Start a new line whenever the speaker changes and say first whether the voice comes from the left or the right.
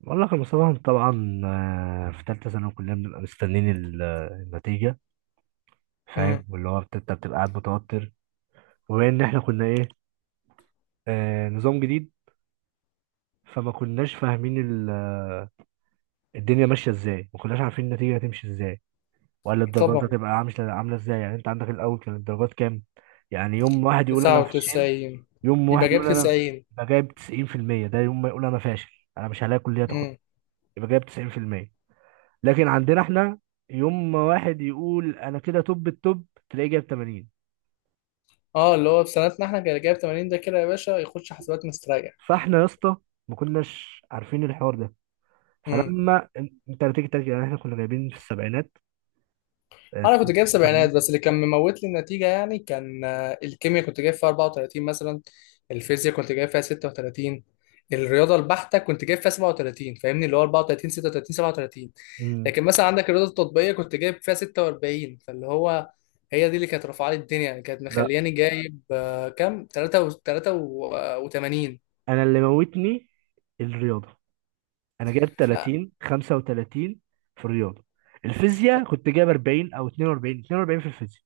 right: بقول لك يا مصطفى، طبعا، في ثالثه ثانوي كلنا بنبقى مستنيين النتيجه.
left: امم.
right: فاهم، واللي هو انت بتبقى قاعد متوتر. وبما ان احنا كنا ايه، نظام جديد. فما كناش فاهمين الدنيا ماشيه ازاي، ما كناش عارفين النتيجه هتمشي ازاي، ولا الدرجات
left: طبعا،
right: هتبقى عامله عامله ازاي. يعني انت عندك الاول كان الدرجات كام؟ يعني يوم واحد يقول انا فشل،
left: 99.
right: يوم
left: يبقى
right: واحد
left: جاب
right: يقول انا
left: 90.
right: أنا جايب 90%، ده يوم ما يقول انا فاشل، انا مش هلاقي كليه تاخد.
left: امم.
right: يبقى جايب 90%. لكن عندنا احنا، يوم ما واحد يقول انا كده توب التوب، تلاقيه جايب 80.
left: اه، اللي هو في سنتنا احنا كان جايب 80 ده كده يا باشا يخش حسابات مستريح.
right: فاحنا يا اسطى، ما كناش عارفين الحوار ده.
left: امم.
right: فلما انت بتيجي ترجع، يعني احنا كنا جايبين في السبعينات،
left: انا كنت جايب سبعينات،
right: 79.
left: بس اللي كان مموت لي النتيجه يعني كان الكيمياء كنت جايب فيها 34 مثلا. الفيزياء كنت جايب فيها 36. الرياضه البحته كنت جايب فيها 37. فاهمني، اللي هو 34، 36، 37.
right: مم.
left: لكن مثلا عندك الرياضه التطبيقيه كنت جايب فيها 46، فاللي هو هي دي اللي كانت رافعه لي الدنيا يعني، كانت
right: لا،
left: مخلياني جايب كام، 83.
right: انا اللي موتني الرياضه. انا جايب
left: لا،
right: 30، 35 في الرياضه. الفيزياء كنت جايب 40 او 42، في الفيزياء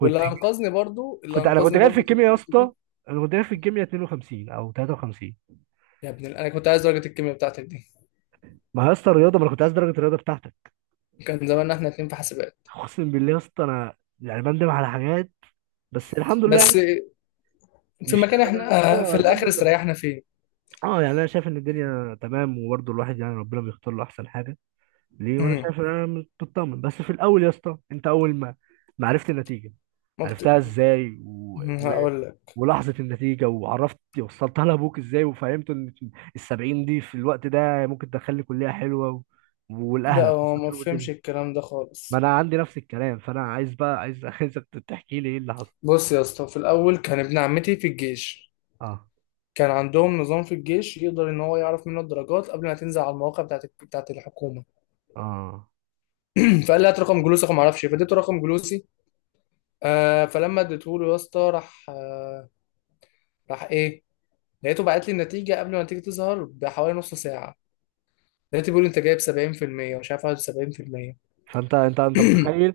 right: كنت.
left: واللي انقذني برضو اللي
right: انا كنت
left: انقذني
right: جايب في
left: برضو في
right: الكيمياء يا
left: المواد
right: اسطى.
left: دي.
right: انا كنت جايب في الكيمياء 52 او 53.
left: يا انا كنت عايز درجه الكيمياء بتاعتك دي.
right: ما هي يا اسطى الرياضه، ما انا كنت عايز درجه الرياضه بتاعتك.
left: كان زماننا احنا اتنين في حاسبات.
right: اقسم بالله يا اسطى، انا يعني بندم على حاجات، بس الحمد لله
left: بس
right: يعني.
left: في
right: مش
left: مكان
right: ندم يعني،
left: احنا
right: اه،
left: في
right: الحمد
left: الاخر
right: لله.
left: استريحنا فيه.
right: اه، يعني انا شايف ان الدنيا تمام، وبرضه الواحد يعني ربنا بيختار له احسن حاجه ليه. وانا
left: امم.
right: شايف ان انا مطمن، بس في الاول يا اسطى، انت اول ما عرفت النتيجه،
left: ما
right: عرفتها
left: بت...
right: ازاي
left: هقول لك.
right: ولحظه النتيجه، وعرفت وصلتها لابوك ازاي، وفهمت ان السبعين دي في الوقت ده ممكن تدخلني كليه حلوه
left: ده
right: ولاهلك
left: هو
right: وصلت
left: ما
right: لهم الدنيا.
left: فهمش الكلام ده
right: ما
left: خالص.
right: انا عندي نفس الكلام، فانا عايز بقى عايزك تحكي لي ايه اللي حصل.
left: بص يا اسطى، في الاول كان ابن عمتي في الجيش.
right: اه.
left: كان عندهم نظام في الجيش يقدر ان هو يعرف منه الدرجات قبل ما تنزل على المواقع بتاعت الحكومه.
right: اه.
left: فقال لي هات رقم جلوسك وما اعرفش إيه. فاديته رقم جلوسي. فلما اديته له يا اسطى، راح ايه، لقيته بعت لي النتيجه قبل ما النتيجه تظهر بحوالي نص ساعه. لقيته بيقول انت جايب 70% ومش عارف 71%.
right: فانت انت انت متخيل؟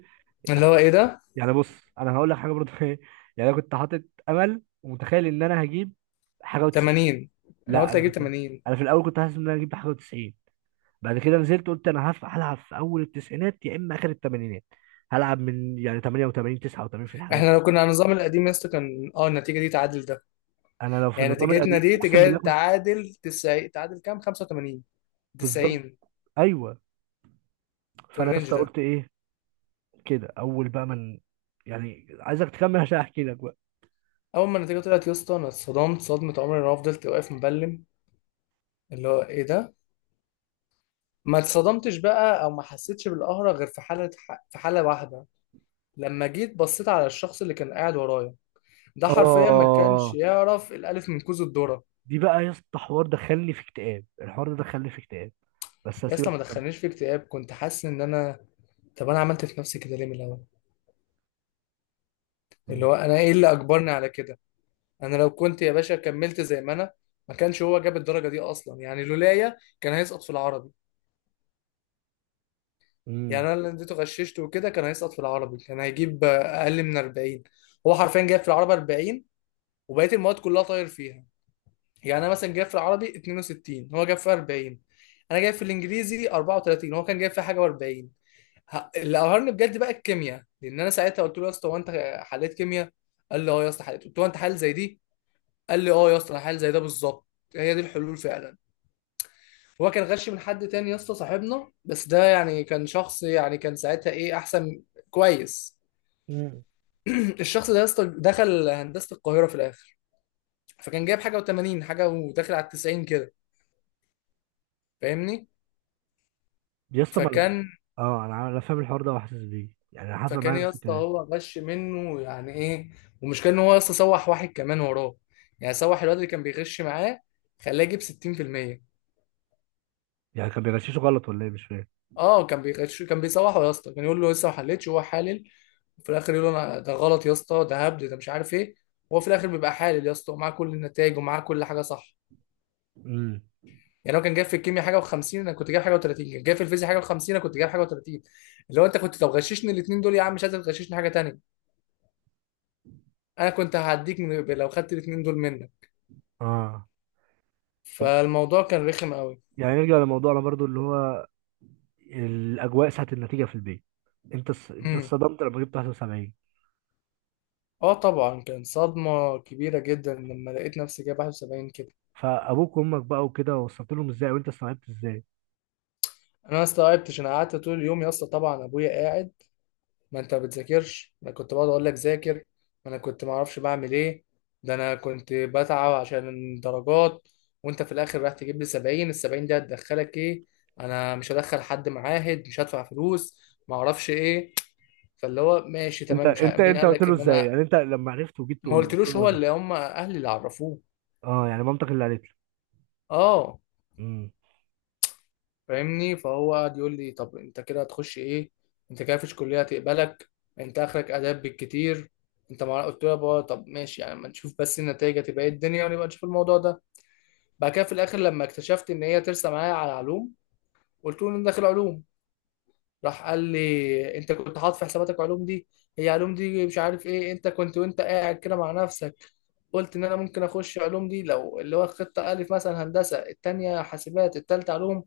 left: اللي هو ايه ده؟
right: يعني بص، انا هقول لك حاجه برضه ايه؟ يعني انا كنت حاطط امل ومتخيل ان انا هجيب حاجه و90.
left: 80. انا
right: لا،
left: قلت اجيب 80.
right: انا في الاول كنت حاسس ان انا هجيب حاجه و90. بعد كده نزلت، قلت انا هلعب في اول التسعينات، يا اما اخر الثمانينات. هلعب من يعني 88، 89 في الحاجات دي.
left: احنا لو كنا على النظام القديم يا اسطى كان النتيجه دي تعادل ده.
right: انا لو في
left: يعني
right: النظام
left: نتيجتنا
right: القديم
left: دي
right: اقسم بالله كنت.
left: تعادل 90، تعادل كام، 85،
right: بالظبط.
left: 90،
right: ايوه.
left: في
right: فانا
left: الرينج
right: لسه
left: ده.
right: قلت ايه؟ كده اول بقى من، يعني عايزك تكمل عشان احكي لك بقى.
left: اول ما النتيجه طلعت يا اسطى انا اتصدمت صدمه عمري، انا فضلت واقف مبلم. اللي هو ايه ده؟ ما اتصدمتش بقى او ما حسيتش بالقهره غير في حاله واحده. لما جيت بصيت على الشخص اللي كان قاعد ورايا، ده حرفيا ما كانش
right: اه،
left: يعرف الالف من كوز الذره.
right: دي بقى يا اسطى حوار دخلني في اكتئاب، الحوار ده دخلني في اكتئاب، بس
left: يا اسطى
right: هسيبك
left: ما
right: تكمل.
left: دخلنيش في اكتئاب. كنت حاسس ان انا، طب انا عملت في نفسي كده ليه من الاول؟ اللي
right: مم.
left: هو انا ايه اللي اجبرني على كده؟ انا لو كنت يا باشا كملت زي ما انا، ما كانش هو جاب الدرجه دي اصلا. يعني لولايا كان هيسقط في العربي.
right: مم.
left: يعني انا اللي اديته غششته وكده كان هيسقط في العربي، كان هيجيب اقل من 40. هو حرفيا جاب في العربي 40، وبقيه المواد كلها طاير فيها. يعني انا مثلا جاب في العربي 62، هو جاب في 40. انا جايب في الانجليزي 34، هو كان جايب في حاجه و40. اللي قهرني بجد بقى الكيمياء، لان انا ساعتها قلت له يا اسطى هو انت حليت كيمياء؟ قال لي اه يا اسطى حليت. قلت له هو انت حل زي دي؟ قال لي اه يا اسطى الحل زي ده بالظبط، هي دي الحلول فعلا. هو كان غش من حد تاني يا اسطى، صاحبنا، بس ده يعني كان شخص يعني كان ساعتها ايه، احسن، كويس.
right: مم.
left: الشخص ده يا اسطى دخل هندسه القاهره في الاخر، فكان جايب حاجه و80، حاجه وداخل على 90 كده، فاهمني.
right: يا اسطى ما
left: فكان
right: اه، انا فاهم الحوار ده وحاسس بيه، يعني أنا حصل
left: فكان
right: معايا
left: يا
right: نفس
left: اسطى
right: الكلام.
left: هو غش منه يعني ايه. ومشكلة ان هو يا اسطى سوح واحد كمان وراه. يعني سوح الواد اللي كان بيغش معاه، خلاه يجيب 60%.
right: يعني كان بيغششه غلط ولا ايه؟ مش فاهم.
left: اه، كان بيغش، كان بيسوحه يا اسطى، كان يقول له لسه ما حلتش وهو حالل، وفي الاخر يقول له انا ده غلط يا اسطى، ده هبد، ده مش عارف ايه. وهو في الاخر بيبقى حالل يا اسطى، ومعاه كل النتائج، ومعاه كل حاجه صح.
right: امم.
left: يعني هو كان جايب في الكيمياء حاجه و50، انا كنت جايب حاجه و30. كان جايب في الفيزياء حاجه و50، انا كنت جايب حاجه و30. اللي هو انت كنت لو غششني الاثنين دول يا عم، مش عايز تغششني حاجه تانيه؟ انا كنت هعديك لو خدت الاثنين دول منك.
right: اه،
left: فالموضوع كان رخم قوي.
right: يعني نرجع لموضوعنا برضو، اللي هو الاجواء ساعه النتيجه في البيت. انت انت
left: امم.
right: اتصدمت لما جبت 71؟
left: اه طبعا، كان صدمه كبيره جدا لما لقيت نفسي جايب 71 كده.
right: فابوك وامك بقى وكده، وصلت لهم ازاي وانت استوعبت ازاي؟
left: انا ما استوعبتش. انا قعدت طول اليوم يا اسطى، طبعا ابويا قاعد: ما انت بتذاكرش، انا كنت بقعد اقول لك ذاكر، ما انا كنت ما اعرفش بعمل ايه، ده انا كنت بتعب عشان درجات، وانت في الاخر رايح تجيب لي 70؟ ال 70 دي هتدخلك ايه؟ انا مش هدخل حد معاهد، مش هدفع فلوس، ما اعرفش ايه. فاللي هو ماشي
right: انت
left: تمام، مش
right: انت
left: مين
right: انت
left: قال
right: قلت
left: لك
right: له
left: ان
right: ازاي؟
left: انا؟
right: يعني انت لما عرفت وجيت
left: ما
right: تقول له، قلت
left: قلتلوش،
right: له:
left: هو
right: يابا.
left: اللي، هم اهلي اللي عرفوه.
right: اه، يعني مامتك اللي قالت له.
left: اه،
right: امم.
left: فاهمني. فهو قعد يقول لي طب انت كده هتخش ايه؟ انت كده مفيش كليه هتقبلك، انت اخرك اداب بالكتير. انت ما قلت له يا بابا طب ماشي يعني، ما نشوف بس النتائج هتبقى ايه الدنيا ونبقى نشوف الموضوع ده. بعد كده في الاخر لما اكتشفت ان هي ترسى معايا على علوم، قلت له ان انا داخل علوم. راح قال لي انت كنت حاطط في حساباتك علوم دي؟ هي علوم دي مش عارف ايه، انت كنت وانت قاعد كده مع نفسك قلت ان انا ممكن اخش علوم دي لو اللي هو خطه الف مثلا هندسه، التانيه حاسبات، التالته علوم؟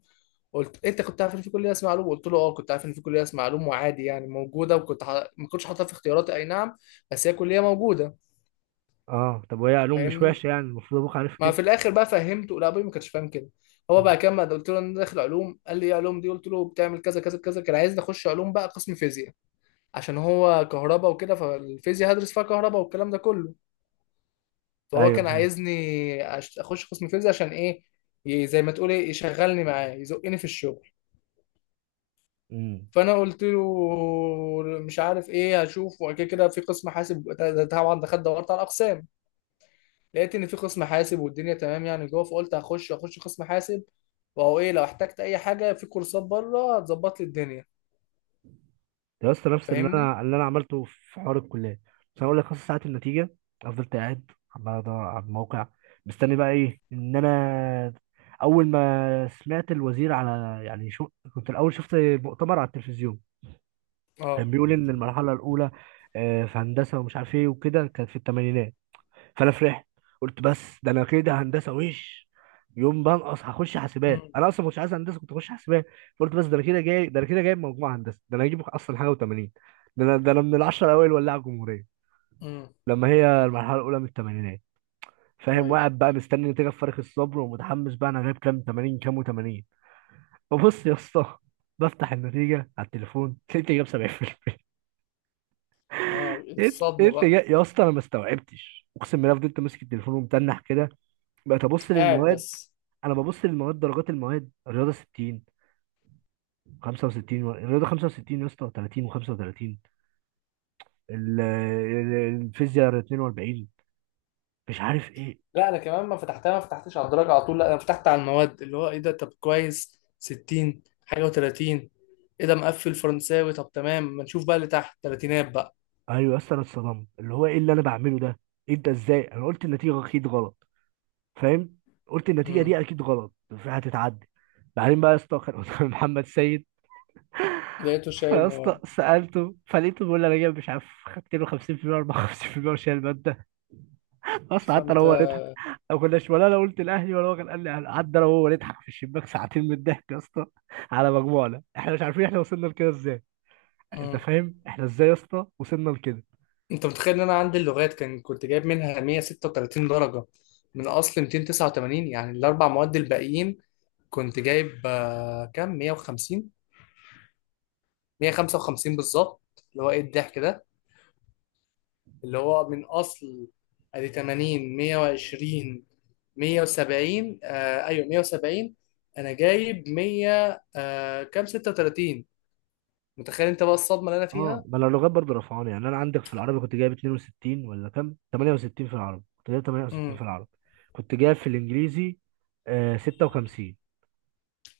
left: قلت انت كنت عارف ان في كليه اسمها علوم؟ قلت له اه كنت عارف ان في كليه اسمها علوم وعادي يعني موجوده، ما كنتش حاططها في اختياراتي، اي نعم، بس هي كليه موجوده،
right: اه، طب وهي علوم مش
left: فاهمني.
right: وحشه، يعني المفروض ابوك عارف
left: ما
right: كده.
left: في الاخر بقى فهمته، لا، ابوي ما كانش فاهم كده. هو
right: مم.
left: بقى كمل، قلت له انا داخل علوم، قال لي ايه علوم دي، قلت له بتعمل كذا كذا كذا. كان عايزني اخش علوم بقى قسم فيزياء، عشان هو كهرباء وكده، فالفيزياء هدرس فيها كهرباء والكلام ده كله. فهو
right: ايوه،
left: كان
right: فاهم.
left: عايزني اخش قسم فيزياء، عشان ايه؟ زي ما تقول ايه، يشغلني معاه، يزقني في الشغل.
right: امم.
left: فانا قلت له مش عارف ايه، هشوف. وبعد كده في قسم حاسب ده طبعا دخلت دورت على الاقسام، لقيت ان في قسم حاسب والدنيا تمام يعني جوه. فقلت هخش قسم حاسب. وهو ايه لو احتجت اي حاجه في كورسات بره هتظبط لي الدنيا،
right: ده يا اسطى نفس اللي
left: فاهمني.
right: انا اللي انا عملته في حوار الكليه. بس هقول لك نص ساعه النتيجه، انا فضلت قاعد عمال ادور على الموقع، مستني بقى ايه ان انا اول ما سمعت الوزير على يعني شو. كنت الاول شفت مؤتمر على التلفزيون،
left: اه.
right: كان بيقول ان المرحله الاولى في هندسه ومش عارف ايه وكده كانت في الثمانينات. فانا فرحت، قلت بس ده انا كده هندسه وش، يوم بنقص هخش حاسبات،
left: امم.
right: انا اصلا ما كنتش عايز هندسه، كنت اخش حاسبات. فقلت بس ده انا كده جايب مجموعه هندسه، ده انا هجيب اصلا حاجه و80. ده انا من العشره الاوائل، ولاعه الجمهوريه.
left: امم.
right: لما هي المرحله الاولى من الثمانينات. فاهم،
left: ايوه.
right: وقاعد بقى مستني نتيجه بفارغ الصبر ومتحمس، بقى انا جايب كام 80، كام و80؟ ببص يا اسطى، بفتح النتيجه على التليفون لقيت جايب 70%.
left: اه،
right: ايه؟ ايه
left: الصدمه
right: اللي
left: بقى.
right: يا اسطى انا ما استوعبتش، اقسم بالله فضلت ماسك التليفون ومتنح كده. بقيت ابص
left: قاعد
right: للمواد،
left: بس.
right: انا ببص للمواد، درجات المواد: الرياضه 60، 65، الرياضه 65 يا اسطى، 30 و35. الفيزياء 42، مش عارف ايه.
left: لا انا كمان ما فتحتها، ما فتحتش على الدرجه على طول، لا، انا فتحت على المواد، اللي هو ايه ده؟ طب كويس، 60، حاجه و30، ايه ده مقفل فرنساوي، طب تمام ما نشوف بقى اللي تحت تلاتينات بقى.
right: ايوه يا اسطى انا اتصدمت، اللي هو ايه اللي انا بعمله ده؟ انت ازاي؟ انا قلت النتيجه اكيد غلط، فاهم. قلت النتيجه
left: امم.
right: دي اكيد غلط، هتتعدل. بعدين بقى يا اسطى، كان قدام محمد سيد.
left: لقيته شايل
right: يا اسطى
left: مواد.
right: سالته، فلقيته بيقول لي انا جايب مش عارف، خدت له 50%، 54% وشايل. اصلا حتى لو
left: فانت،
right: هو نضحك، لو كنا شمال انا قلت الاهلي ولا هو كان قال لي أهلي. قعدنا انا وهو نضحك في الشباك ساعتين من الضحك يا اسطى، على مجموعنا، احنا مش عارفين احنا وصلنا لكده ازاي. انت
left: امم.
right: فاهم احنا ازاي يا اسطى وصلنا لكده؟
left: انت متخيل ان انا عندي اللغات كان كنت جايب منها 136 درجه، من اصل 289. يعني الاربع مواد الباقيين كنت جايب كام، 150، 155 بالظبط. اللي هو ايه الضحك ده. اللي هو من اصل، ادي 80، 120، 170، آه ايوه، 170. انا جايب 100 كام، 36. متخيل انت بقى الصدمه اللي انا
right: اه،
left: فيها.
right: بلا اللغات برضه رفعوني، يعني انا عندك في العربي كنت جايب 62 ولا كام، 68، في العربي كنت جايب 68 في
left: امم.
right: العربي. كنت جايب في الانجليزي 56،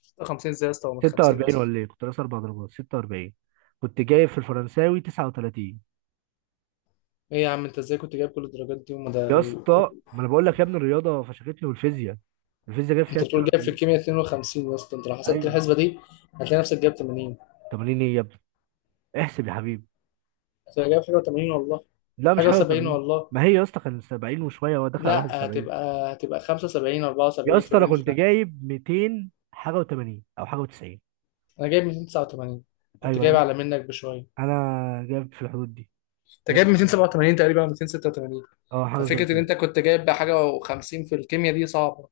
left: 56؟ ازاي يا اسطى هو من 50
right: 46
left: اصلا؟
right: ولا ايه، كنت ناقص اربع درجات، 46. كنت جايب في الفرنساوي 39.
left: ايه يا عم انت ازاي كنت جايب كل الدرجات دي وما ده؟
right: يا اسطى ما انا بقول لك يا ابني، الرياضه فشختني، والفيزياء، جاب فيها
left: انت بتقول جايب في
right: 42.
left: الكيمياء 52، يا اسطى انت لو حسبت
right: ايوه.
left: الحسبه دي هتلاقي نفسك جايب 80.
right: 80؟ ايه يا ابني، احسب يا حبيبي.
left: هتبقى جايب حاجه و80، والله.
right: لا مش
left: حاجه
right: حاجه
left: و70،
right: 80.
left: والله.
right: ما هي يا اسطى كان 70 وشويه، هو داخل على
left: لا،
right: 71.
left: هتبقى 75،
right: يا
left: 74 في
right: اسطى انا
left: الرينج.
right: كنت جايب 200 حاجه و80، او حاجه و90.
left: انا جايب 289، كنت
right: ايوه،
left: جايب
right: انا
left: اعلى منك بشويه.
right: انا جايب في الحدود دي،
left: انت
right: جايب،
left: جايب 287 تقريبا، أو 286.
right: اه حاجه زي
left: ففكره ان
right: كده.
left: انت كنت جايب بحاجه و50 في الكيمياء دي صعبه،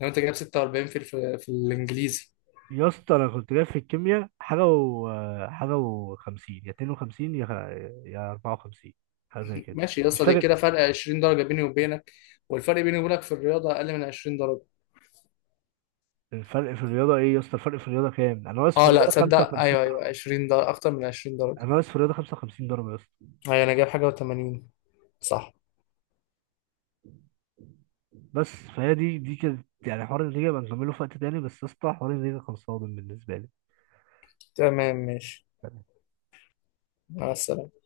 left: لو انت جايب 46 في في الانجليزي.
right: يا اسطى انا كنت جايب في الكيمياء حاجه و50، يا 52، يا يا 54، حاجه زي كده،
left: ماشي يا
right: مش
left: اسطى، دي
right: فاكر.
left: كده فرق 20 درجه بيني وبينك. والفرق بيني وبينك في الرياضه اقل من 20 درجه.
right: الفرق في الرياضة ايه يا اسطى؟ الفرق في الرياضة كام؟ انا واقف في
left: اه، لا
right: الرياضة
left: تصدق،
right: 55
left: ايوه ايوه،
right: درجة.
left: 20 درجه، اكتر من 20 درجه.
right: انا واقف في الرياضة 55 درجة يا اسطى.
left: ايوه، انا جايب حاجه و80، صح.
right: بس فهي دي كانت يعني حوار النتيجة، بقى نكمله في وقت تاني، بس يا اسطى حوار النتيجة كان صادم بالنسبة لي.
left: تمام، ماشي. مع السلامه.